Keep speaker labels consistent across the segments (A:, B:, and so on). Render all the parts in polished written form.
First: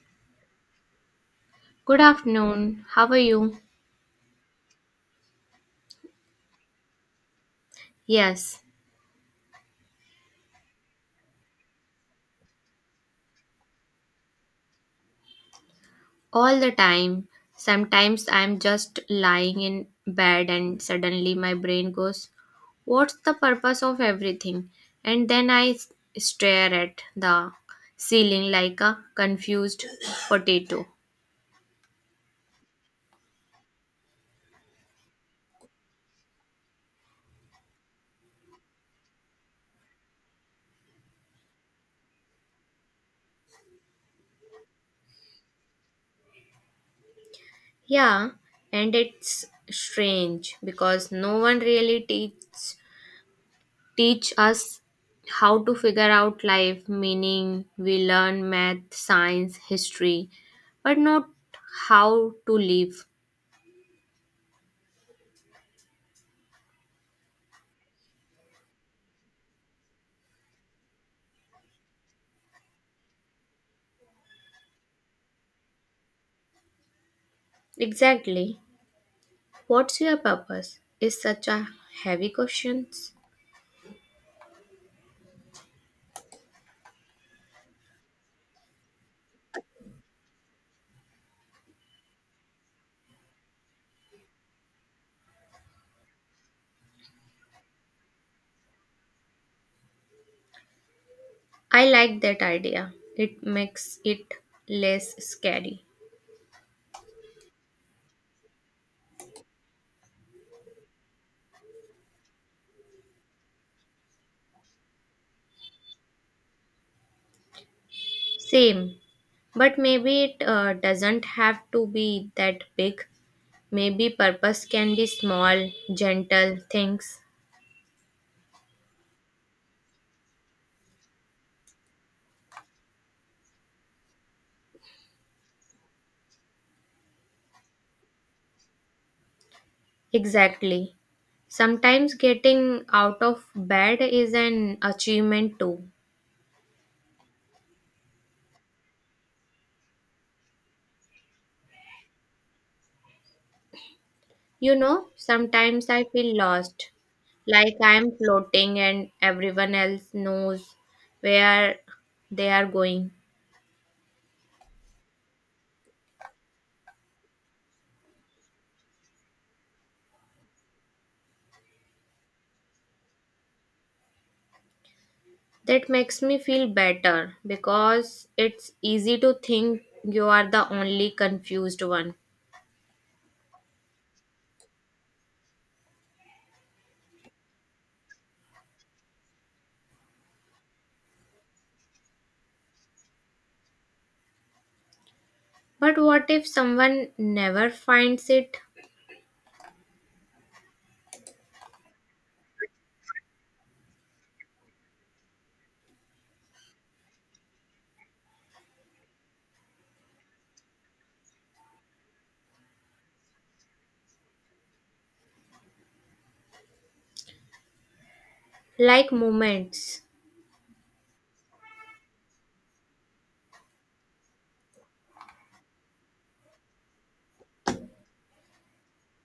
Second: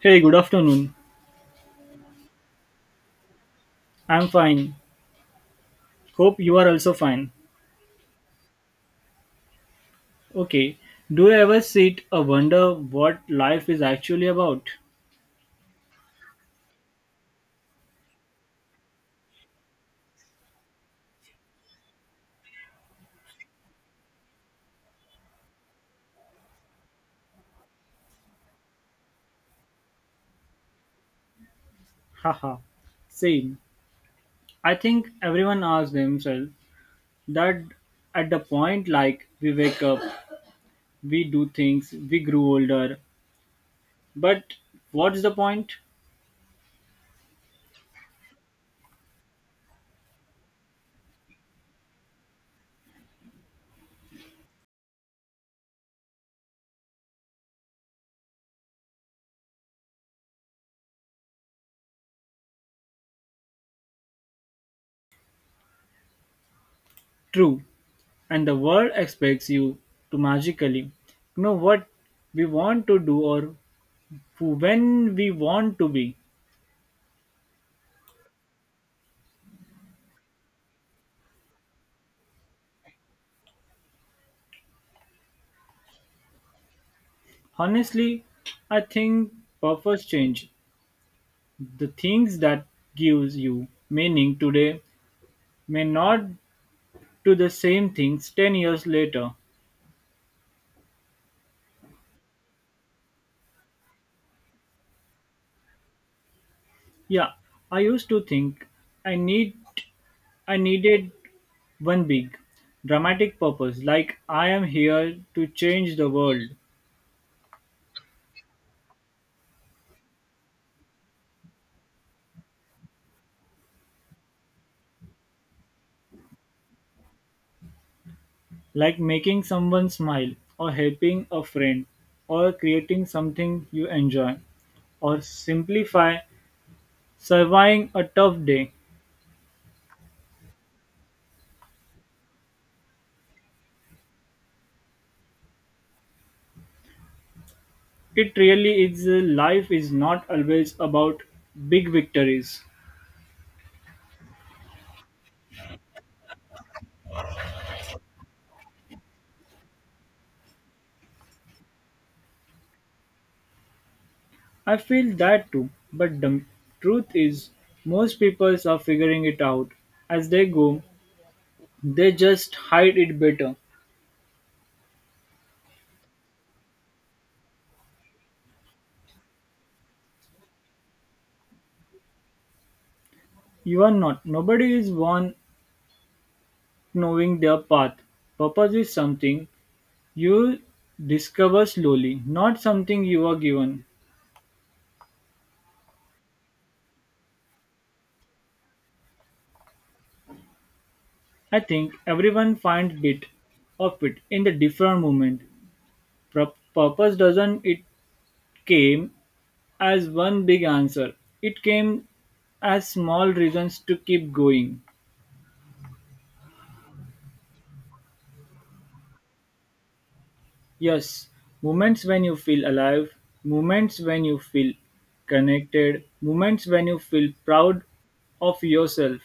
A: Hey, good afternoon.
B: Good afternoon. How are you?
A: I'm fine. Hope you are also fine.
B: Yes,
A: Okay. Do you ever sit or wonder what life is actually about?
B: all the time. Sometimes I'm just lying in bed and suddenly my brain goes, what's the purpose of everything? And then I stare at the ceiling like a confused potato.
A: Haha. Same. I think everyone asks themselves that at the point like we wake up, we do things, we grew older. But what's the point?
B: Yeah, and it's strange because no one really teaches teach us how to figure out life meaning. We learn math, science, history, but not how to live.
A: True. And the world expects you to magically know what we want to do or who when we want to be.
B: Exactly. What's your purpose is such a heavy question.
A: Honestly, I think purpose change. The things that gives you meaning today may not do the same things 10 years later.
B: I like that idea. It makes it less scary.
A: Yeah, I used to think I need I needed one big dramatic purpose like I am here to change the world,
B: Same. But maybe it doesn't have to be that big. Maybe purpose can be small, gentle things.
A: like making someone smile or helping a friend or creating something you enjoy or simplify surviving a tough day.
B: Exactly. Sometimes getting out of bed is an achievement too.
A: It really is. Life is not always about big victories.
B: You know, sometimes I feel lost, like I am floating and everyone else knows where they are going.
A: I feel that too, but the truth is, most people are figuring it out as they go. They just hide it better.
B: That makes me feel better because it's easy to think you are the only confused one.
A: You are not. Nobody is born knowing their path. Purpose is something you discover slowly, not something you are given.
B: But what if someone never finds it?
A: I think everyone finds bit of it in the different moment. Purpose doesn't it came as one big answer. It came as small reasons to keep going.
B: Like moments.
A: Yes, moments when you feel alive, moments when you feel connected, moments when you feel proud of yourself.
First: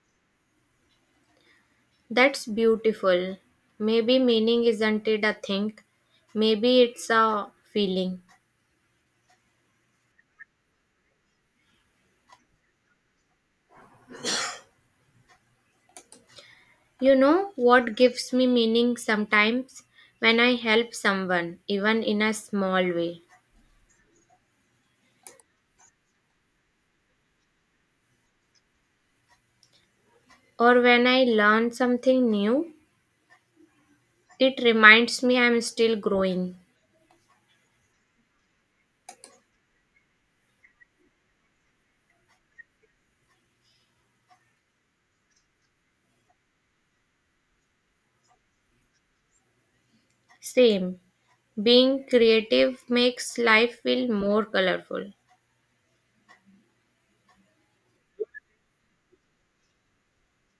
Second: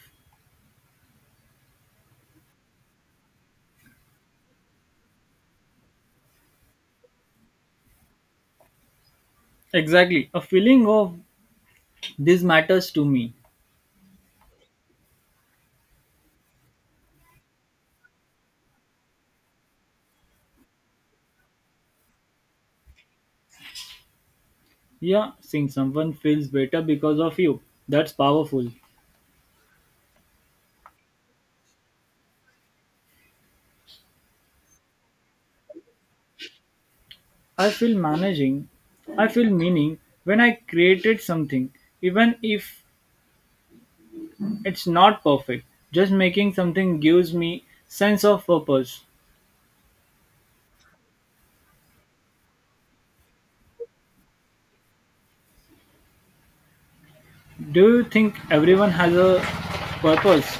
B: That's beautiful. Maybe meaning isn't it a thing, maybe it's a feeling.
A: Exactly, a feeling of this matters to me.
B: You know what gives me meaning sometimes? When I help someone, even in a small way,
A: Yeah, seeing someone feels better because of you. That's powerful.
B: or when I learn something new, it reminds me I'm still growing.
A: I feel managing, I feel meaning when I created something, even if it's not perfect. Just making something gives me sense of purpose.
B: Same. Being creative makes life feel more colorful.
A: Do you think everyone has a purpose?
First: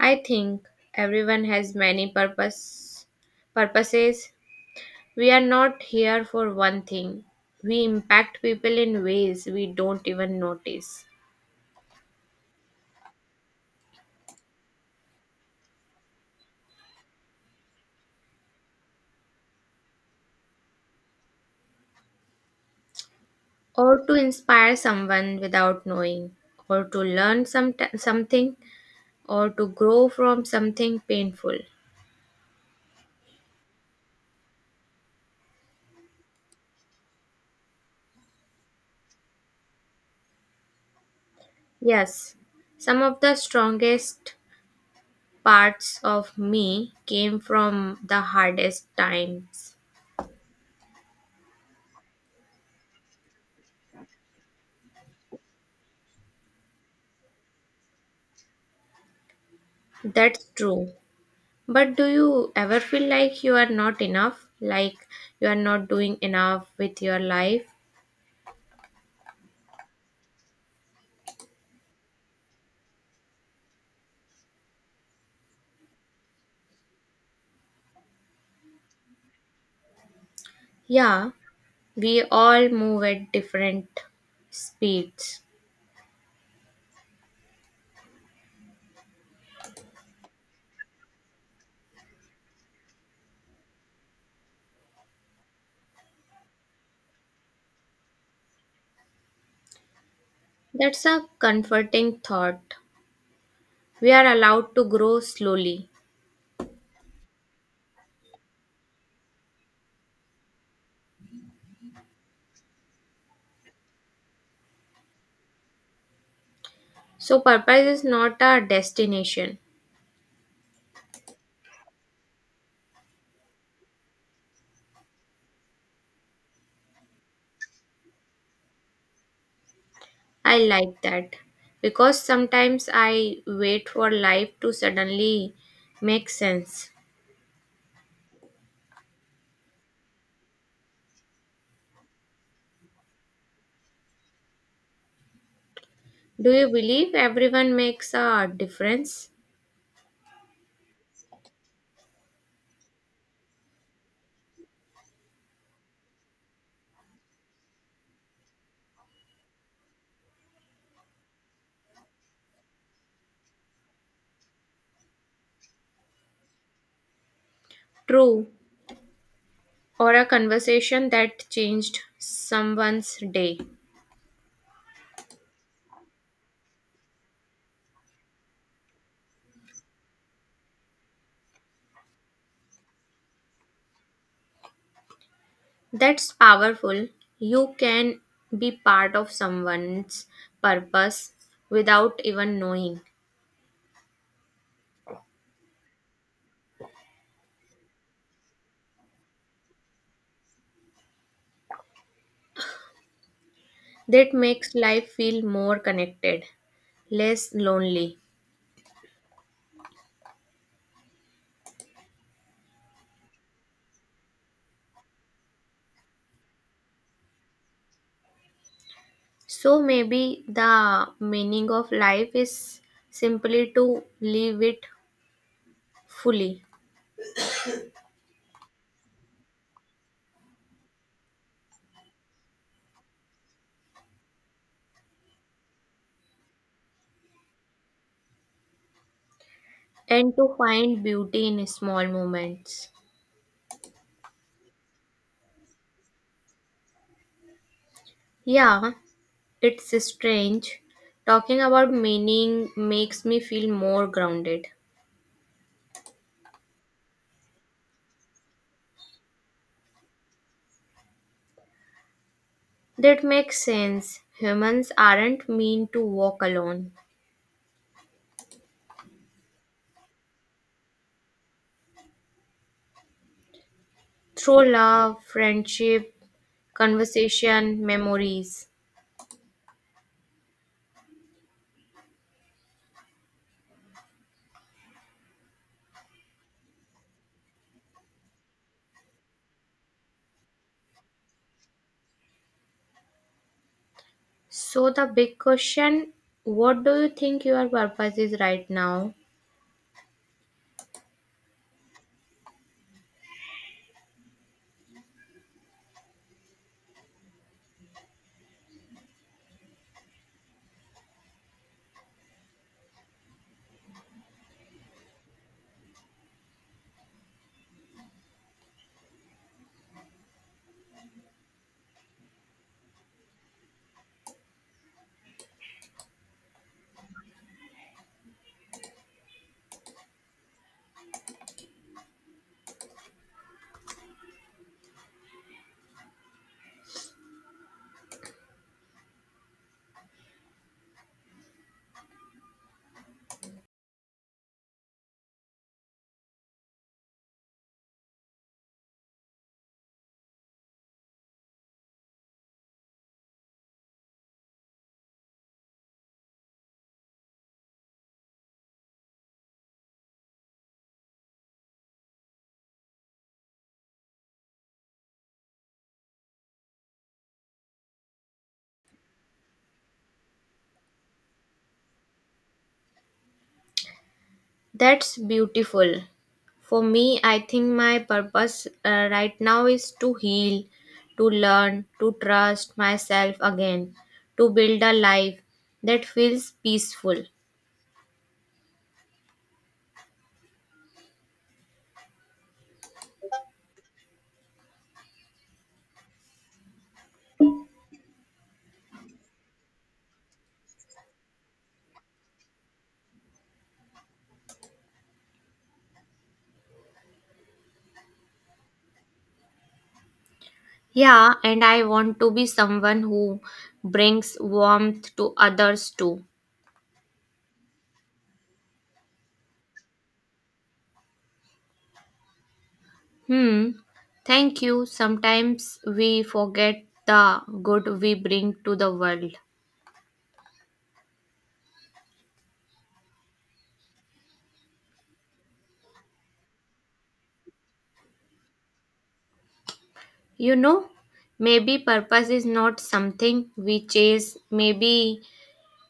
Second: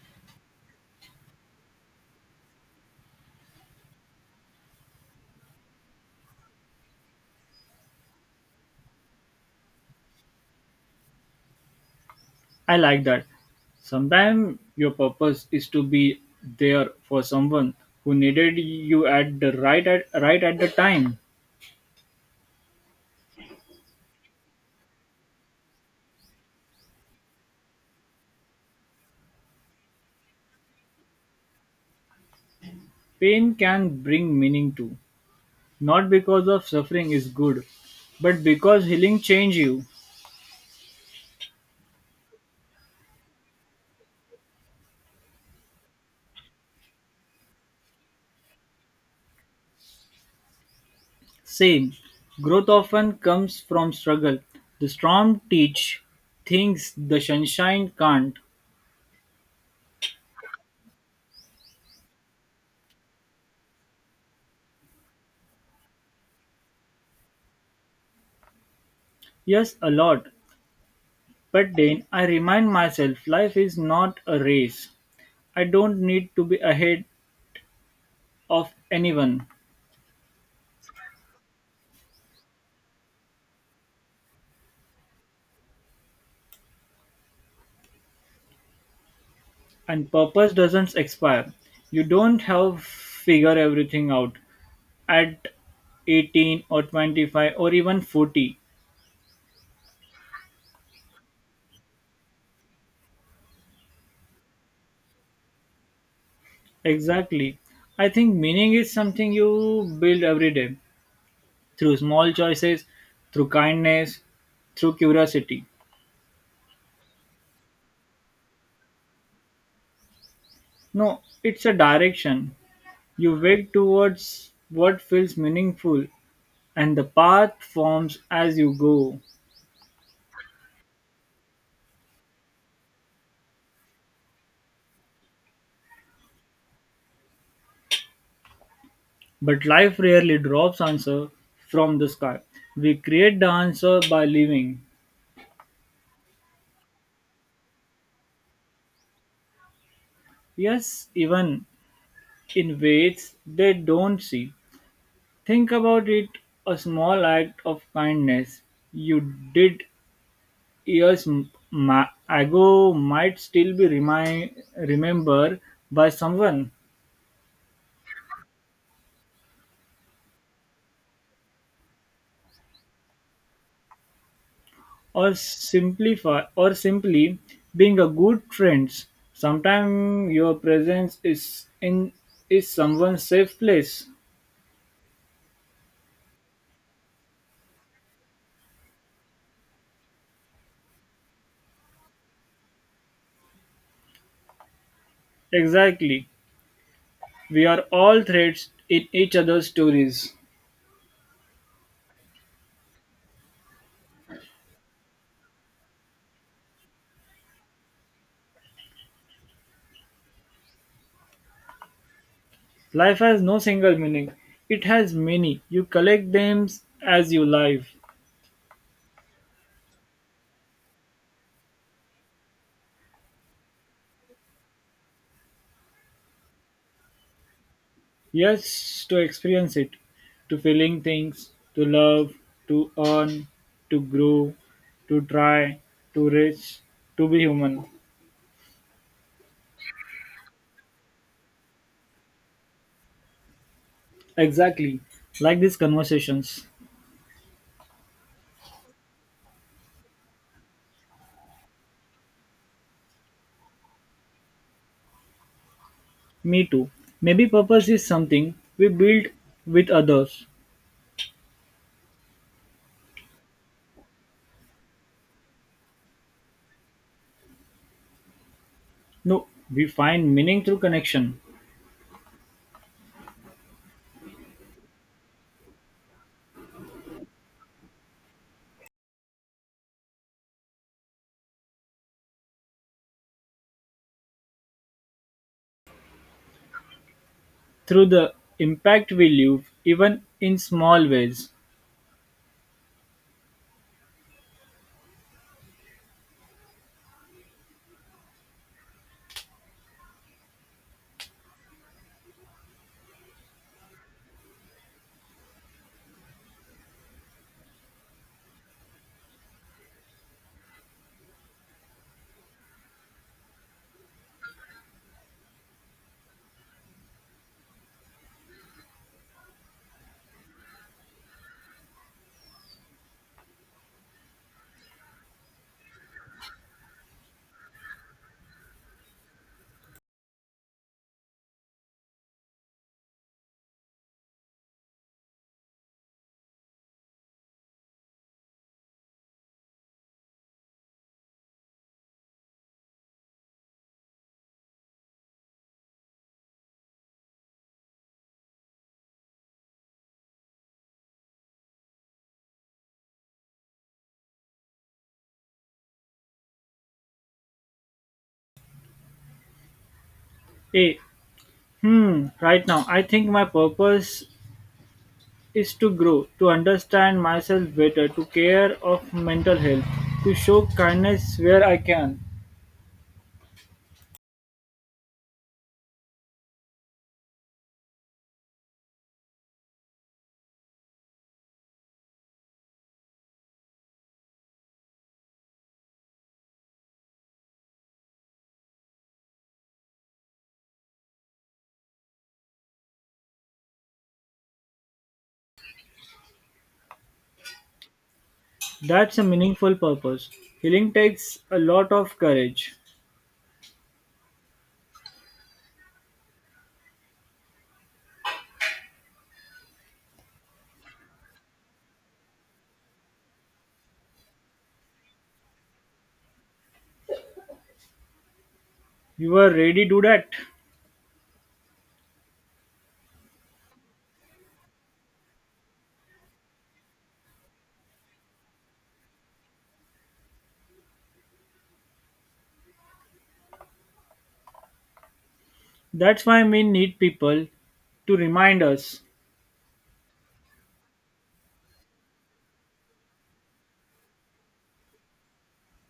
B: I think everyone has many purposes. We are not here for one thing. We impact people in ways we don't even notice,
A: I like that. Sometimes your purpose is to be there for someone who needed you at the right at the time.
B: or to inspire someone without knowing, or to learn something, or to grow from something painful.
A: Pain can bring meaning too. Not because of suffering is good, but because healing change you.
B: Yes, some of the strongest parts of me came from the hardest times.
A: Same. Growth often comes from struggle. The storm teach things the sunshine can't.
B: That's true. But do you ever feel like you are not enough? Like you are not doing enough with your life?
A: Yes, a lot. But then I remind myself life is not a race. I don't need to be ahead of anyone.
B: Yeah, we all move at different speeds.
A: And purpose doesn't expire. You don't have figure everything out at 18 or 25 or even 40.
B: That's a comforting thought. We are allowed to grow slowly.
A: Exactly. I think meaning is something you build every day, through small choices, through kindness, through curiosity.
B: So, purpose is not a destination.
A: No, it's a direction. You work towards what feels meaningful, and the path forms as you go.
B: I like that because sometimes I wait for life to suddenly make sense.
A: But life rarely drops answer from the sky. We create the answer by living.
B: Do you believe everyone makes a difference?
A: Yes, even in ways they don't see. Think about it a small act of kindness you did years ago might still be remembered by someone,
B: True, or a conversation that changed someone's day.
A: or simplify or simply being a good friend. Sometimes your presence is in is someone's safe place.
B: That's powerful. You can be part of someone's purpose without even knowing.
A: Exactly, we are all threads in each other's stories.
B: That makes life feel more connected, less lonely.
A: Life has no single meaning, it has many you collect them as you live.
B: So maybe the meaning of life is simply to live it fully
A: Yes, to experience it, to feeling things, to love, to earn, to grow, to try, to reach, to be human.
B: and to find beauty in small moments.
A: Exactly, like these conversations.
B: Yeah, it's strange. Talking about meaning makes me feel more grounded.
A: Me too. Maybe purpose is something we build with others.
B: That makes sense. Humans aren't meant to walk alone.
A: No, we find meaning through connection,
B: Through love, friendship, conversation, memories.
A: through the impact we leave, even in small ways.
B: So, the big question: what do you think your purpose is right now?
A: Hey, right now I think my purpose is to grow, to understand myself better, to care of mental health, to show kindness where I can.
B: That's beautiful. For me, I think my purpose right now is to heal, to learn, to trust myself again, to build a life that feels peaceful.
A: That's a meaningful purpose. Healing takes a lot of courage.
B: Yeah, and I want to be someone who brings warmth to others too.
A: You are ready to do that.
B: Hmm. Thank you. Sometimes we forget the good we bring to the world.
A: That's why we need people to remind us,
B: You know, maybe purpose is not something we chase, maybe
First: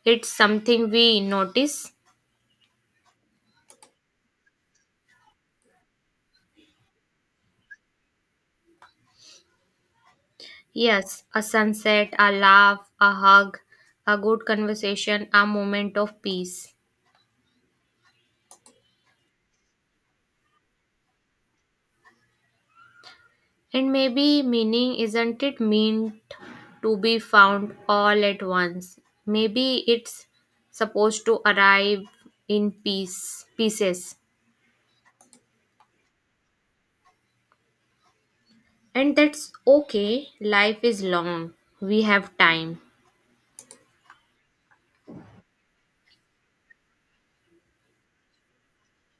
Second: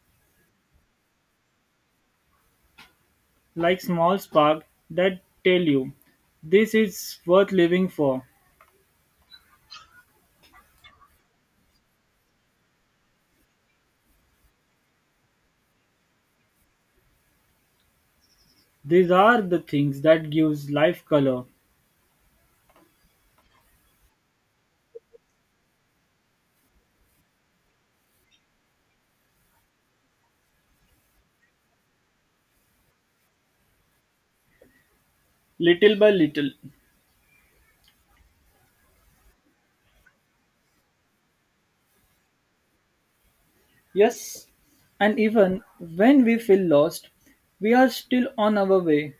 B: it's something we notice.
A: like small spark that tell you this is worth living for.
B: Yes, a sunset, a laugh, a hug, a good conversation, a moment of peace.
A: These are the things that gives life color,
B: And maybe meaning isn't it mean to be found all at once. Maybe it's supposed to arrive in pieces.
A: little by little.
B: And that's okay. Life is long. We have time.
A: Yes, and even when we feel lost, we are still on our way.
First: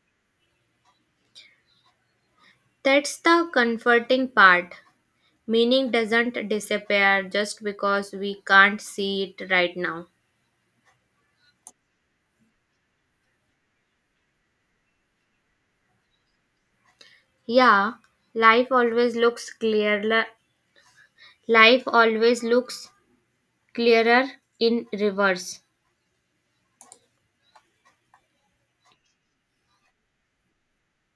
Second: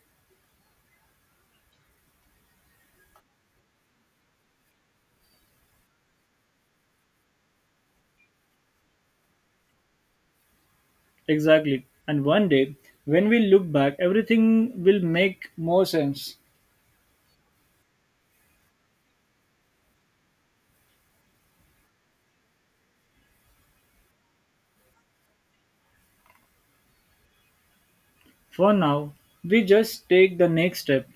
B: That's the comforting part. Meaning doesn't disappear just because we can't see it right now.
A: Exactly. And one day, when we look back, everything will make more sense.
B: Yeah, life always looks clearer. Life always looks clearer in reverse.
A: For now, we just take the next step.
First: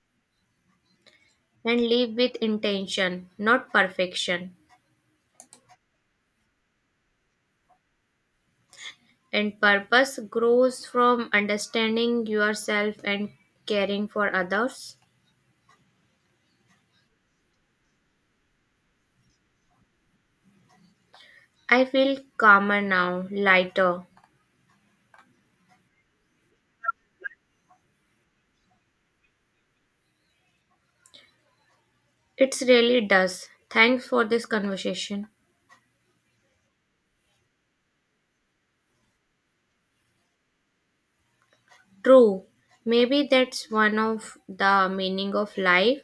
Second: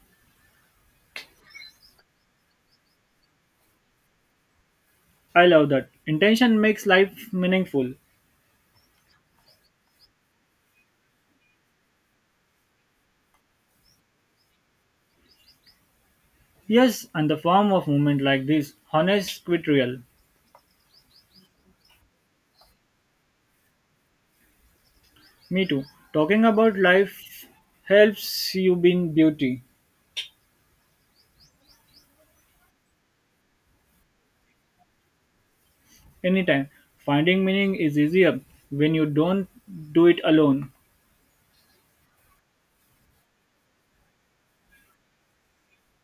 B: And live with intention, not perfection.
A: I love that. Intention makes life meaningful.
B: And purpose grows from understanding yourself and caring for others.
A: Yes, and the form of movement like this, honest quit real.
B: I feel calmer now, lighter.
A: Me too. Talking about life helps you in beauty.
B: It really does. Thanks for this conversation.
A: Anytime. Finding meaning is easier when you don't do it alone.
B: True. Maybe that's one of the meaning of life,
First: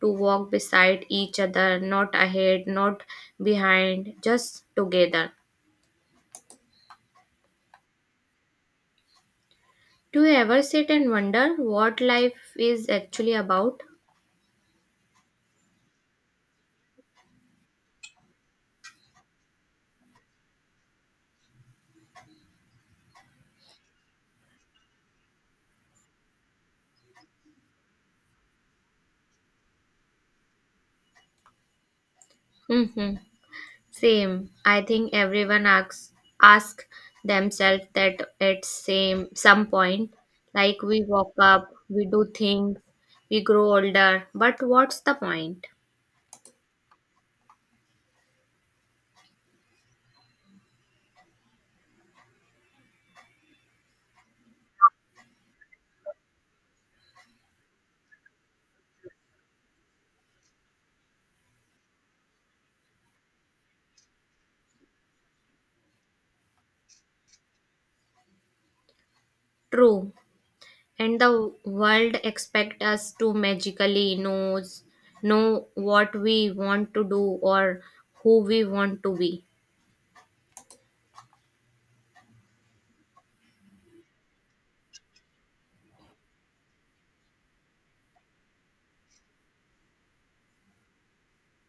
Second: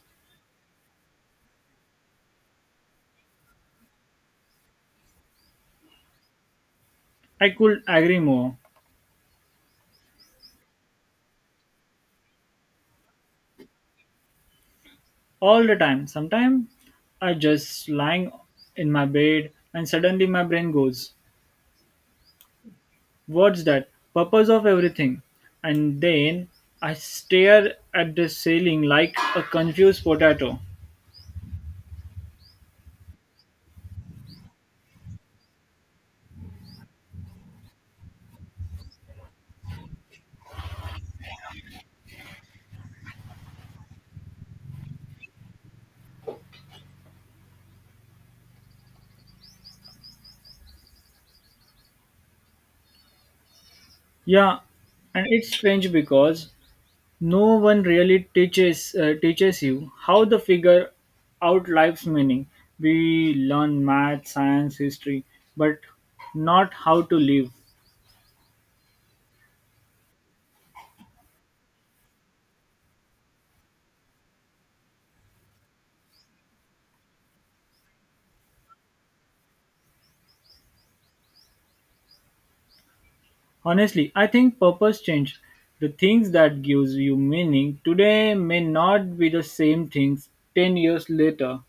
B: to walk beside each other, not ahead, not behind, just together.
A: I could agree more.
B: Do you ever sit and wonder what life is actually about?
A: All the time. Sometimes I just lying in my bed and suddenly my brain goes, what's that? Purpose of everything. And then I stare at the ceiling like a confused potato.
B: Hmm. Same. I think everyone asks ask themselves that at same some point. Like we walk up, we do things, we grow older, but what's the point?
A: Yeah, and it's strange because no one really teaches teaches you how to figure out life's meaning. We learn math, science, history, but not how to live.
B: True. And the world expect us to magically know what we want to do or who we want to be.
A: Honestly, I think purpose change. The things that gives you meaning today may not be the same things 10 years later.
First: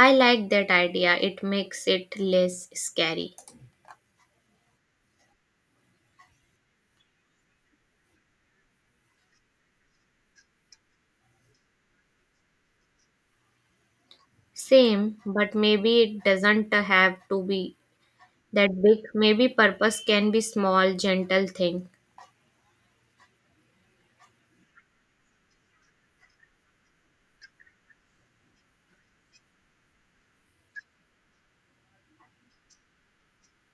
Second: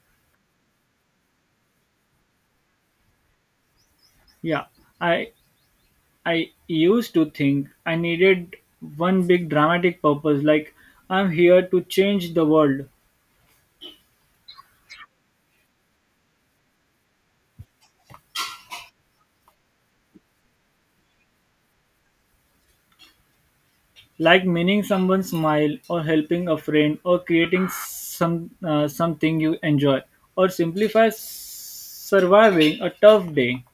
B: I like that idea. It makes it less scary.
A: Yeah, I I used to think I needed one big dramatic purpose like I'm here to change the world,
B: Same, but maybe it doesn't have to be that big. Maybe purpose can be small, gentle thing.
A: like meaning someone's smile or helping a friend or creating something you enjoy or surviving a tough day.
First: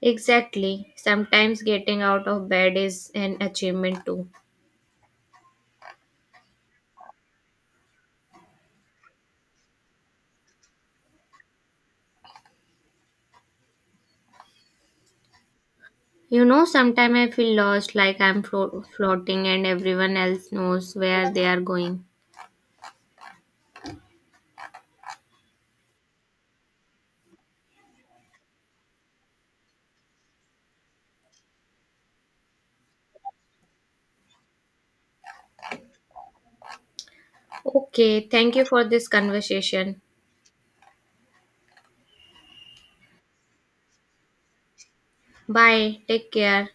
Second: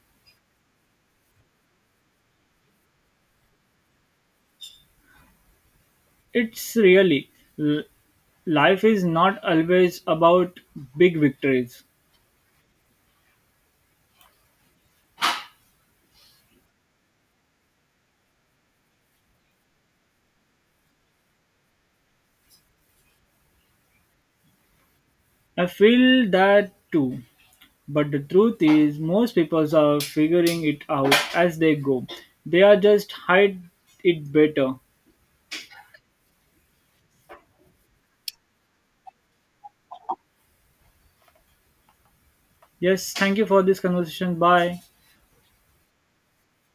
B: Exactly. Sometimes getting out of bed is an achievement too.
A: It's really l- life is not always about big victories.
B: You know, sometimes I feel lost, like I'm floating and everyone else knows where they are going.
A: I feel that too. But the truth is, most people are figuring it out as they go. They are just hide it better.
B: Okay, thank you for this conversation.
A: Yes, thank you for this conversation. Bye.
B: Bye. Take care.